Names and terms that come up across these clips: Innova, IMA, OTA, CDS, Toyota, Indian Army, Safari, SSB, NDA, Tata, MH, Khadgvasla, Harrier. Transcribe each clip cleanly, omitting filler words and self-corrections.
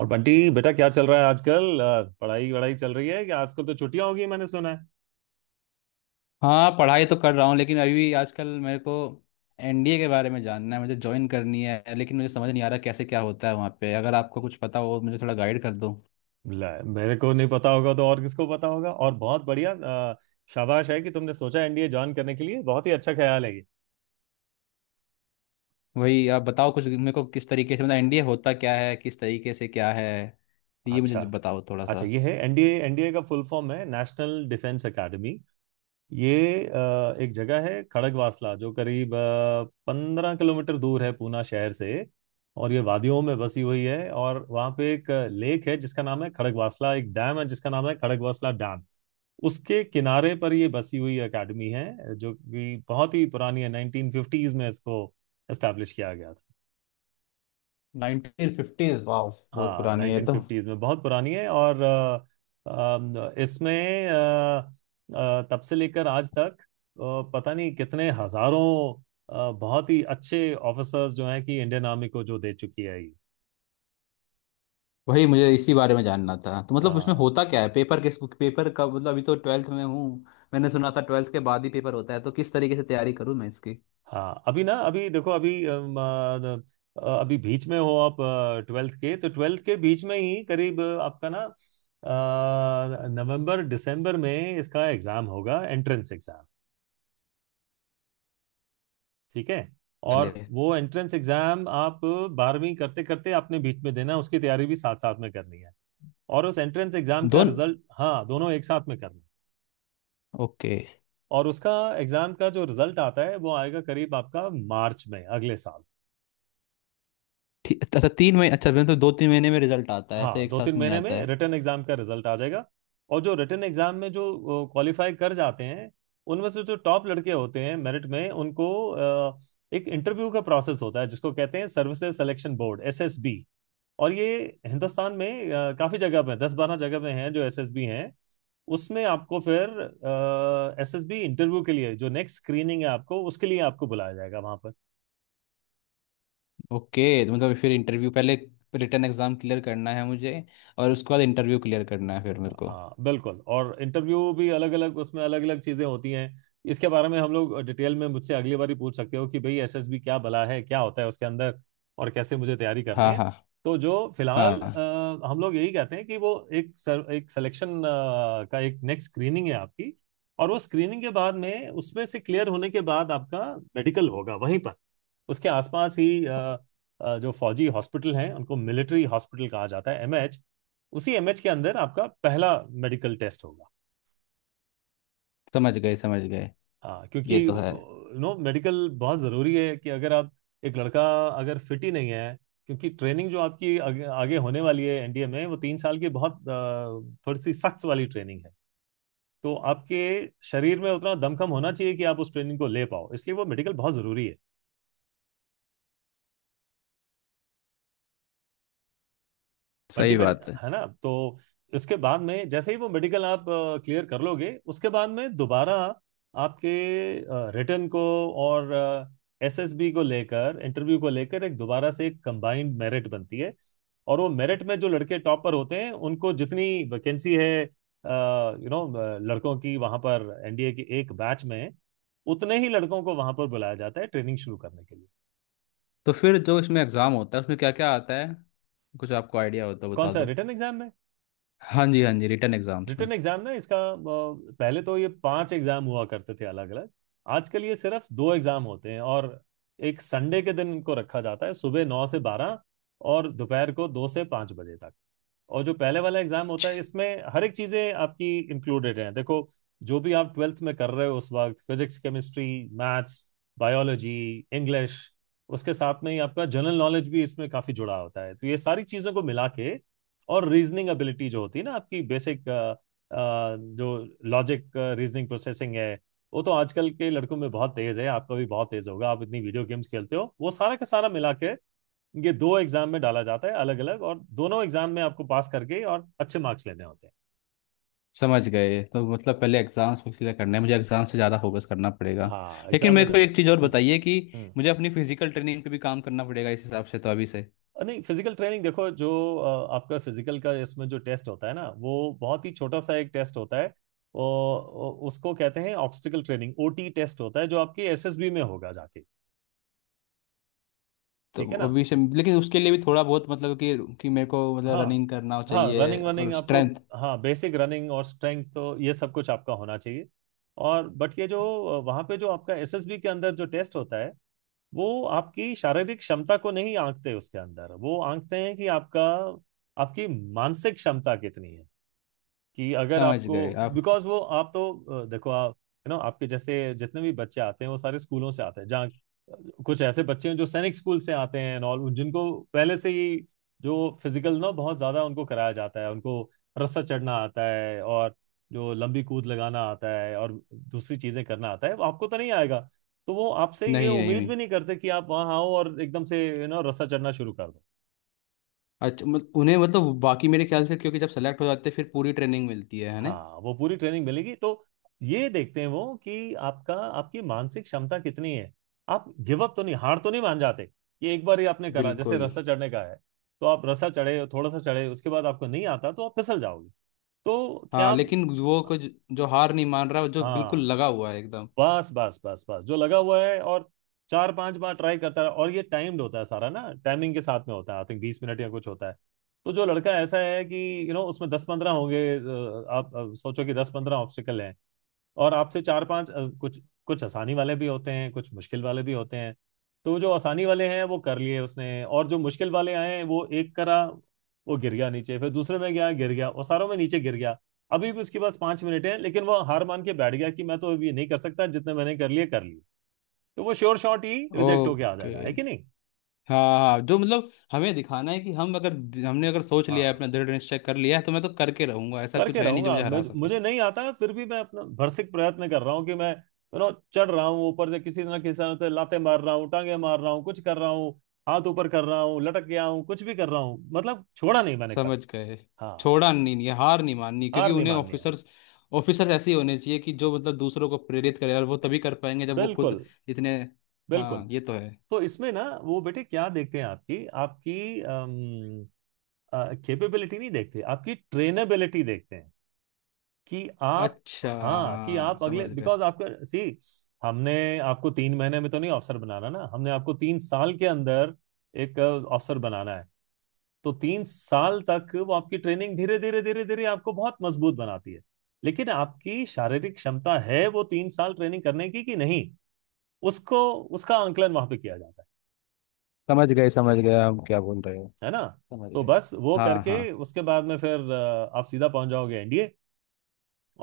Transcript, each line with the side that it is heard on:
right: और बंटी बेटा क्या चल रहा है आजकल पढ़ाई वढ़ाई चल रही है कि आजकल तो छुट्टियां होगी मैंने सुना है।
left: हाँ, पढ़ाई तो कर रहा हूँ लेकिन अभी आजकल मेरे को एनडीए के बारे में जानना है। मुझे ज्वाइन करनी है लेकिन मुझे समझ नहीं आ रहा कैसे क्या होता है वहाँ पे। अगर आपको कुछ पता हो मुझे थोड़ा गाइड कर दो।
right: ले, मेरे को नहीं पता होगा तो और किसको पता होगा। और बहुत बढ़िया शाबाश है कि तुमने सोचा एनडीए ज्वाइन करने के लिए। बहुत ही अच्छा ख्याल है ये।
left: वही आप बताओ कुछ मेरे को, किस तरीके से, मतलब एनडीए होता क्या है, किस तरीके से क्या है, ये
right: अच्छा,
left: मुझे बताओ थोड़ा सा।
right: अच्छा ये है एनडीए। एनडीए का फुल फॉर्म है नेशनल डिफेंस एकेडमी। ये एक जगह है खड़गवासला जो करीब 15 किलोमीटर दूर है पूना शहर से। और ये वादियों में बसी हुई है और वहाँ पे एक लेक है जिसका नाम है खड़गवासला, एक डैम है जिसका नाम है खड़गवासला डैम। उसके किनारे पर ये बसी हुई एकेडमी है जो कि बहुत ही पुरानी है। 1950s में इसको एस्टेब्लिश किया गया था।
left: 1950s, वाह। बहुत
right: हाँ,
left: पुरानी है ये तो।
right: 1950s में, बहुत पुरानी है। और अ, अम, इसमें अ, अ, तब से लेकर आज तक पता नहीं कितने हजारों बहुत ही अच्छे ऑफिसर्स जो हैं कि इंडियन आर्मी को जो दे चुकी है ये।
left: वही मुझे इसी बारे में जानना था। तो मतलब उसमें
right: हाँ
left: होता क्या है, पेपर किस पेपर का, मतलब अभी तो ट्वेल्थ में हूँ। मैंने सुना था ट्वेल्थ के बाद ही पेपर होता है। तो किस तरीके से तैयारी करूँ मैं इसकी
right: हाँ, अभी ना अभी देखो अभी अभी बीच में हो आप ट्वेल्थ के। तो ट्वेल्थ के बीच में ही करीब आपका ना नवंबर दिसंबर में इसका एग्जाम होगा, एंट्रेंस एग्जाम। ठीक है। और
left: पहले।
right: वो एंट्रेंस एग्जाम आप बारहवीं करते करते आपने बीच में देना, उसकी तैयारी भी साथ साथ में करनी है। और उस एंट्रेंस एग्जाम का
left: दोन
right: रिजल्ट, हाँ, दोनों एक साथ में करना है।
left: ओके।
right: और उसका एग्जाम का जो रिजल्ट आता है वो आएगा करीब आपका मार्च में अगले साल।
left: ठीक, अच्छा 3 महीने, अच्छा मतलब 2-3 महीने में रिजल्ट आता है, ऐसे
right: हाँ,
left: एक
right: दो तीन
left: साथ नहीं
right: महीने
left: आता
right: में
left: है।
right: रिटन एग्जाम का रिजल्ट आ जाएगा। और जो रिटन एग्जाम में जो क्वालिफाई कर जाते हैं, उनमें से जो टॉप लड़के होते हैं मेरिट में, उनको एक इंटरव्यू का प्रोसेस होता है जिसको कहते हैं सर्विसेज सिलेक्शन बोर्ड, एसएसबी। और ये हिंदुस्तान में काफी जगह पे, दस बारह जगह पे हैं जो एसएसबी हैं। उसमें आपको फिर एसएसबी इंटरव्यू के लिए, जो नेक्स्ट स्क्रीनिंग है आपको उसके लिए आपको बुलाया जाएगा वहां पर।
left: ओके, तो मतलब फिर इंटरव्यू पहले, रिटर्न एग्जाम क्लियर करना है मुझे और उसके बाद इंटरव्यू क्लियर करना है फिर मेरे को।
right: हाँ बिल्कुल, और इंटरव्यू भी अलग अलग, उसमें अलग अलग चीजें होती हैं। इसके बारे में हम लोग डिटेल में, मुझसे अगली बार ही पूछ सकते हो कि भाई एसएसबी क्या बला है, क्या होता है उसके अंदर और कैसे मुझे तैयारी करनी
left: हाँ
right: है।
left: हाँ।
right: तो जो फिलहाल
left: हाँ।
right: हम लोग यही कहते हैं कि वो एक एक सिलेक्शन का एक नेक्स्ट स्क्रीनिंग है आपकी। और वो स्क्रीनिंग के बाद में, उसमें से क्लियर होने के बाद आपका मेडिकल होगा वहीं पर, उसके आसपास ही। जो फौजी हॉस्पिटल हैं उनको मिलिट्री हॉस्पिटल कहा जाता है, एमएच। उसी एमएच के अंदर आपका पहला मेडिकल टेस्ट होगा।
left: समझ गए समझ गए।
right: हाँ, क्योंकि
left: ये
right: यू
left: तो है।
right: नो मेडिकल बहुत ज़रूरी है कि अगर आप एक लड़का अगर फिट ही नहीं है। क्योंकि ट्रेनिंग जो आपकी आगे, आगे होने वाली है एनडीए में, वो तीन साल की बहुत थोड़ी सी सख्त वाली ट्रेनिंग है। तो आपके शरीर में उतना दमखम होना चाहिए कि आप उस ट्रेनिंग को ले पाओ, इसलिए वो मेडिकल बहुत ज़रूरी है बंटी
left: सही
right: मेरी,
left: बात है।
right: है ना। तो इसके बाद में जैसे ही वो मेडिकल आप क्लियर कर लोगे, उसके बाद में दोबारा आपके रिटर्न को और एसएसबी को लेकर, इंटरव्यू को लेकर, एक दोबारा से एक कंबाइंड मेरिट बनती है। और वो मेरिट में जो लड़के टॉप पर होते हैं उनको, जितनी वैकेंसी है यू नो लड़कों की वहां पर एनडीए की एक बैच में, उतने ही लड़कों को वहां पर बुलाया जाता है ट्रेनिंग शुरू करने के लिए।
left: तो फिर जो इसमें एग्ज़ाम होता है उसमें क्या क्या आता है, कुछ आपको आइडिया होता है
right: कौन
left: बता
right: सा,
left: दो।
right: रिटर्न एग्जाम में?
left: हाँ जी, हाँ जी, रिटर्न एग्ज़ाम्स में।
right: रिटन एग्जाम ना इसका पहले तो ये पांच एग्जाम हुआ करते थे अलग अलग। आजकल ये सिर्फ दो एग्जाम होते हैं। और एक संडे के दिन इनको रखा जाता है, सुबह 9 से 12 और दोपहर को 2 से 5 बजे तक। और जो पहले वाला एग्जाम होता है, इसमें हर एक चीजें आपकी इंक्लूडेड हैं। देखो, जो भी आप ट्वेल्थ में कर रहे हो उस वक्त, physics, chemistry, maths, biology, English, उसके साथ में ही आपका जनरल नॉलेज भी इसमें काफी जुड़ा होता है। तो ये सारी चीजों को मिला के, और रीजनिंग एबिलिटी जो होती है ना आपकी बेसिक, जो लॉजिक रीजनिंग प्रोसेसिंग है, वो तो आजकल के लड़कों में बहुत तेज है, आपका भी बहुत तेज होगा, आप इतनी वीडियो गेम्स खेलते हो, वो सारा का सारा मिला के ये दो एग्जाम में डाला जाता है अलग अलग। और दोनों एग्जाम में आपको पास करके और अच्छे मार्क्स लेने होते हैं।
left: समझ गए। तो मतलब पहले एग्जाम्स को क्लियर करना है मुझे, एग्जाम से ज़्यादा फोकस करना पड़ेगा।
right: हाँ
left: लेकिन
right: एग्जाम में
left: मेरे
right: जा।
left: को एक चीज़ और
right: हम्म।
left: बताइए कि
right: हम्म।
left: मुझे अपनी फिजिकल ट्रेनिंग पे भी काम करना पड़ेगा इस हिसाब से तो अभी से।
right: नहीं, फिजिकल ट्रेनिंग देखो जो आपका फिजिकल का इसमें जो टेस्ट होता है ना, वो बहुत ही छोटा सा एक टेस्ट होता है। वो, उसको कहते हैं ऑब्स्टिकल ट्रेनिंग, ओटी टेस्ट होता है जो आपके एसएसबी में होगा जाके, ठीक है ना।
left: लेकिन उसके लिए भी थोड़ा बहुत, मतलब कि मेरे को मतलब
right: हाँ
left: रनिंग करना
right: हाँ,
left: चाहिए
right: रनिंग वनिंग
left: और
right: आपको,
left: स्ट्रेंथ।
right: हाँ बेसिक रनिंग और स्ट्रेंथ तो ये सब कुछ आपका होना चाहिए। और बट ये जो वहाँ पे जो आपका एसएसबी के अंदर जो टेस्ट होता है, वो आपकी शारीरिक क्षमता को नहीं आंकते उसके अंदर। वो आंकते हैं कि आपका, आपकी मानसिक क्षमता कितनी है, कि अगर
left: समझ
right: आपको,
left: गए आप।
right: बिकॉज वो आप तो देखो आप, यू नो, आपके जैसे जितने भी बच्चे आते हैं वो सारे स्कूलों से आते हैं जहाँ कुछ ऐसे बच्चे हैं जो सैनिक स्कूल से आते हैं और जिनको पहले से ही जो फिजिकल ना बहुत ज्यादा उनको कराया जाता है, उनको रस्सा चढ़ना आता है, और जो लंबी कूद लगाना आता है और दूसरी चीजें करना आता है, वो आपको तो नहीं आएगा। तो वो आपसे ये
left: नहीं
right: उम्मीद
left: नहीं।
right: भी नहीं करते कि आप वहाँ आओ और एकदम से यू नो रस्सा चढ़ना शुरू कर।
left: अच्छा, मत, उन्हें मतलब बाकी मेरे ख्याल से, क्योंकि जब सेलेक्ट हो जाते हैं फिर पूरी ट्रेनिंग मिलती है ना।
right: हाँ वो पूरी ट्रेनिंग मिलेगी। तो ये देखते हैं वो कि आपका, आपकी मानसिक क्षमता कितनी है। आप गिव अप तो नहीं, हार तो नहीं मान जाते, कि एक बार ही आपने करा, जैसे
left: बिल्कुल।
right: रस्सा चढ़ने का है, तो आप रस्सा चढ़े, थोड़ा सा चढ़े, उसके बाद आपको नहीं आता तो आप फिसल जाओगे, तो क्या
left: हाँ
right: आप,
left: लेकिन वो कुछ, जो हार नहीं मान रहा जो बिल्कुल
right: हाँ
left: लगा हुआ है एकदम।
right: बस बस बस बस जो लगा हुआ है, और चार पांच बार ट्राई करता है। और ये टाइम्ड होता है सारा ना, टाइमिंग के साथ में होता है, आई थिंक 20 मिनट या कुछ होता है। तो जो लड़का ऐसा है कि यू you नो, know, उसमें दस पंद्रह होंगे आप सोचो कि दस पंद्रह ऑब्स्टिकल हैं, और आपसे चार पांच कुछ कुछ आसानी वाले भी होते हैं, कुछ मुश्किल वाले भी होते हैं। तो जो आसानी वाले हैं वो कर लिए उसने, और जो मुश्किल वाले आए हैं वो एक करा, वो गिर गया नीचे, फिर दूसरे में गया, गिर गया, और सारों में नीचे गिर गया। अभी भी उसके पास 5 मिनट हैं, लेकिन वो हार मान के बैठ गया कि मैं तो अब ये नहीं कर सकता, जितने मैंने कर लिए कर लिए। तो वो श्योर शॉट ही रिजेक्ट होके आ
left: ओके।
right: जाएगा, है कि नहीं।
left: हाँ हाँ, जो मतलब हमें दिखाना है कि हम अगर, हमने अगर सोच लिया है
right: हाँ,
left: अपना दृढ़ निश्चय कर लिया है तो मैं तो करके रहूंगा, ऐसा कुछ
right: करके
left: है नहीं जो
right: रहूंगा।
left: मुझे हरा
right: मुझे,
left: सके।
right: मुझे नहीं आता है फिर भी मैं अपना भरसक प्रयत्न कर रहा हूँ कि मैं यू नो चढ़ रहा हूँ, ऊपर से किसी ना किसी तरह से लाते मार रहा हूँ, टांगे मार रहा हूँ, कुछ कर रहा हूँ, हाथ ऊपर कर रहा हूँ, लटक गया हूँ, कुछ भी कर रहा हूँ, मतलब छोड़ा नहीं मैंने
left: समझ
right: कभी।
left: गए।
right: हाँ,
left: छोड़ा नहीं, नहीं हार नहीं माननी, क्योंकि
right: हार नहीं
left: उन्हें
right: माननी है।
left: ऑफिसर्स, ऑफिसर्स ऐसे ही होने चाहिए कि जो मतलब दूसरों को प्रेरित करे और वो तभी कर पाएंगे जब वो खुद
right: बिल्कुल,
left: इतने।
right: बिल्कुल।
left: हाँ, ये तो है।
right: तो इसमें ना वो बेटे क्या देखते हैं, आपकी, आपकी कैपेबिलिटी नहीं देखते, आपकी ट्रेनेबिलिटी देखते हैं। कि आप,
left: अच्छा
right: हाँ, कि
left: हाँ,
right: आप
left: समझ
right: अगले,
left: गए।
right: बिकॉज आपका सी, हमने आपको 3 महीने में तो नहीं अफसर बनाना ना, हमने आपको 3 साल के अंदर एक अफसर बनाना है। तो 3 साल तक वो आपकी ट्रेनिंग धीरे धीरे धीरे धीरे आपको बहुत मजबूत बनाती है। लेकिन आपकी शारीरिक क्षमता है वो तीन साल ट्रेनिंग करने की कि नहीं, उसको, उसका आंकलन वहां पे किया जाता है
left: समझ गए। समझ गए, हम क्या बोल रहे हो।
right: है ना।
left: समझ
right: तो
left: गए।
right: बस वो
left: हाँ हाँ।
right: करके उसके बाद में फिर आप सीधा पहुंच जाओगे एनडीए।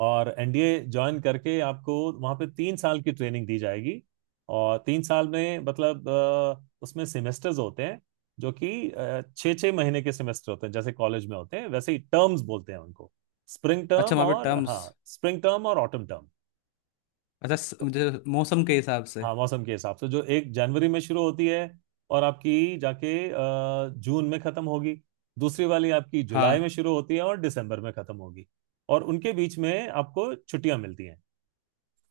right: और एनडीए ज्वाइन करके आपको वहाँ पे 3 साल की ट्रेनिंग दी जाएगी। और 3 साल में मतलब उसमें सेमेस्टर्स होते हैं, जो कि 6-6 महीने के सेमेस्टर होते हैं जैसे कॉलेज में होते हैं, वैसे ही टर्म्स बोलते हैं उनको, स्प्रिंग
left: अच्छा
right: टर्म
left: वहाँ पे
right: और,
left: टर्म्स,
right: हाँ, स्प्रिंग टर्म और ऑटम टर्म।
left: अच्छा
right: तो
left: मुझे मौसम के हिसाब से।
right: हाँ, मौसम के हिसाब से, जो एक जनवरी में शुरू होती है और आपकी जाके जून में खत्म होगी। दूसरी वाली आपकी जुलाई में
left: हाँ,
right: शुरू होती है और दिसंबर में खत्म होगी। और उनके बीच में आपको छुट्टियां मिलती हैं,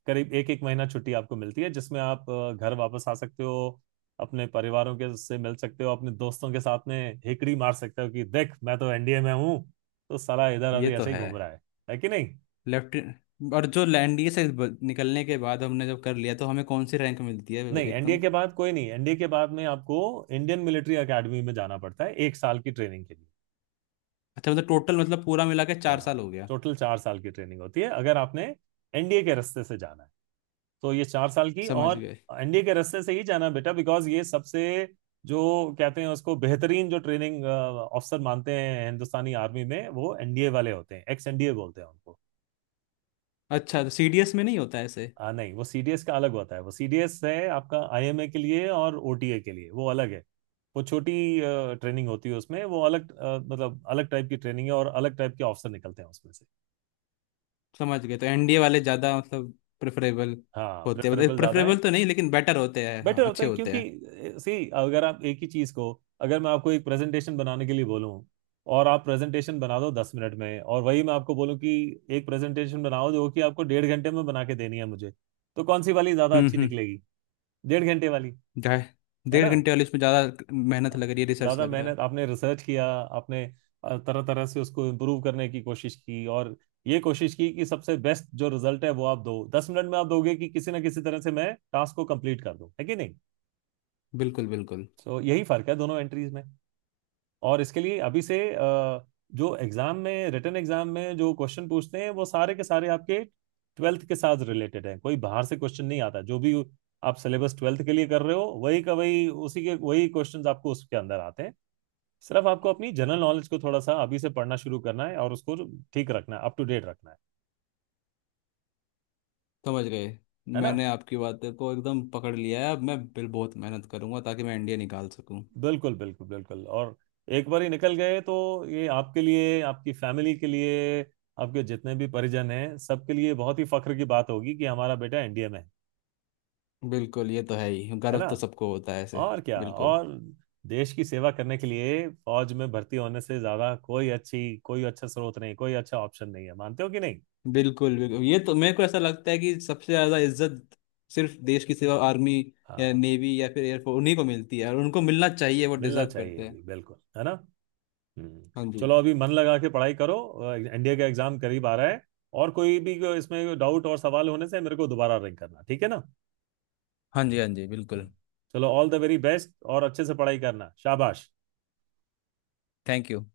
right: करीब एक एक महीना छुट्टी आपको मिलती है, जिसमें आप घर वापस आ सकते हो, अपने परिवारों के से मिल सकते हो, अपने दोस्तों के साथ में हिकड़ी मार सकते हो कि देख मैं तो एनडीए में हूँ, तो साला इधर
left: ये
right: अभी
left: तो
right: ऐसे ही
left: है।
right: घूम रहा है कि नहीं।
left: लेफ्ट। और जो एनडीए से निकलने के बाद हमने जब कर लिया तो हमें कौन सी रैंक मिलती है।
right: नहीं एनडीए
left: एकदम।
right: के बाद कोई नहीं, एनडीए के बाद में आपको इंडियन मिलिट्री एकेडमी में जाना पड़ता है 1 साल की ट्रेनिंग के लिए।
left: अच्छा मतलब टोटल, मतलब पूरा मिला के चार
right: हाँ,
left: साल हो गया।
right: टोटल 4 साल की ट्रेनिंग होती है अगर आपने एनडीए के रास्ते से जाना है, तो ये 4 साल की।
left: समझ
right: और
left: गए।
right: एनडीए के रास्ते से ही जाना बेटा, बिकॉज ये सबसे जो कहते हैं उसको, बेहतरीन जो ट्रेनिंग ऑफिसर मानते हैं हिंदुस्तानी आर्मी में, वो एनडीए वाले होते हैं। एक्स एनडीए बोलते हैं उनको।
left: अच्छा तो सीडीएस में नहीं होता ऐसे।
right: आ, नहीं वो सीडीएस का अलग होता है। वो सीडीएस है आपका आईएमए के लिए और ओटीए के लिए, वो अलग है, वो छोटी ट्रेनिंग होती है उसमें, वो अलग मतलब अलग टाइप की ट्रेनिंग है और अलग टाइप के ऑफिसर निकलते हैं उसमें से।
left: समझ गए, तो एनडीए वाले ज़्यादा मतलब प्रेफरेबल
right: हाँ,
left: होते हैं, मतलब
right: प्रेफरेबल ज्यादा
left: प्रेफरेबल
right: है,
left: तो नहीं लेकिन बेटर होते हैं, हाँ,
right: बेटर होता
left: अच्छे
right: है।
left: होते
right: क्योंकि
left: हैं।
right: सी, अगर आप एक ही चीज को, अगर मैं आपको एक प्रेजेंटेशन बनाने के लिए बोलूं और आप प्रेजेंटेशन बना दो 10 मिनट में, और वही मैं आपको बोलूं कि एक प्रेजेंटेशन बनाओ जो कि आपको 1.5 घंटे में बना के देनी है मुझे, तो कौन सी वाली ज्यादा अच्छी
left: हम्म।
right: निकलेगी? 1.5 घंटे वाली,
left: ढाई,
right: है
left: डेढ़
right: ना।
left: घंटे वाले, इसमें ज़्यादा मेहनत लग रही है, रिसर्च
right: ज्यादा
left: लग रहा है।
right: मेहनत, आपने रिसर्च किया, आपने तरह तरह से उसको इम्प्रूव करने की कोशिश की, और ये कोशिश की कि सबसे बेस्ट जो रिजल्ट है वो आप दो दस मिनट में आप दोगे कि किसी ना किसी तरह से मैं टास्क को कंप्लीट कर दूं, है कि नहीं।
left: बिल्कुल बिल्कुल।
right: सो, यही फर्क है दोनों एंट्रीज में। और इसके लिए अभी से जो एग्जाम में, रिटन एग्जाम में जो क्वेश्चन पूछते हैं, वो सारे के सारे आपके ट्वेल्थ के साथ रिलेटेड है, कोई बाहर से क्वेश्चन नहीं आता। जो भी आप सिलेबस ट्वेल्थ के लिए कर रहे हो, वही का वही, उसी के वही क्वेश्चंस आपको उसके अंदर आते हैं। सिर्फ आपको अपनी जनरल नॉलेज को थोड़ा सा अभी से पढ़ना शुरू करना है और उसको ठीक रखना है, अप टू डेट रखना है
left: समझ गए।
right: है ना।
left: मैंने आपकी बात को एकदम पकड़ लिया है, अब मैं बिल बहुत मेहनत करूंगा ताकि मैं एनडीए निकाल सकूं।
right: बिल्कुल बिल्कुल बिल्कुल। और एक बार ही निकल गए तो ये आपके लिए, आपकी फैमिली के लिए, आपके जितने भी परिजन हैं सबके लिए बहुत ही फख्र की बात होगी कि हमारा बेटा एनडीए में है
left: बिल्कुल, ये तो है ही,
right: है
left: गर्व
right: ना,
left: तो सबको होता है ऐसे।
right: और क्या।
left: बिल्कुल।
right: और देश की सेवा करने के लिए फौज में भर्ती होने से ज्यादा कोई अच्छी, कोई अच्छा स्रोत नहीं, कोई अच्छा ऑप्शन नहीं है, मानते हो कि नहीं।
left: बिल्कुल बिल्कुल, ये तो मेरे को ऐसा लगता है कि सबसे ज्यादा इज्जत, सिर्फ देश की सेवा, आर्मी या
right: हाँ,
left: नेवी या फिर एयरफोर्स, उन्हीं को मिलती है और उनको मिलना चाहिए, वो
right: मिलना
left: डिजर्व करते
right: चाहिए
left: हैं।
right: भी, बिल्कुल, है ना। हम्म।
left: हाँ जी।
right: चलो अभी मन लगा के पढ़ाई करो, एनडीए का एग्जाम करीब आ रहा है। और कोई भी को इसमें डाउट और सवाल होने से मेरे को दोबारा रिंग करना, ठीक है ना।
left: हाँ जी, हाँ जी, बिल्कुल।
right: चलो ऑल द वेरी बेस्ट, और अच्छे से पढ़ाई करना, शाबाश।
left: Thank you.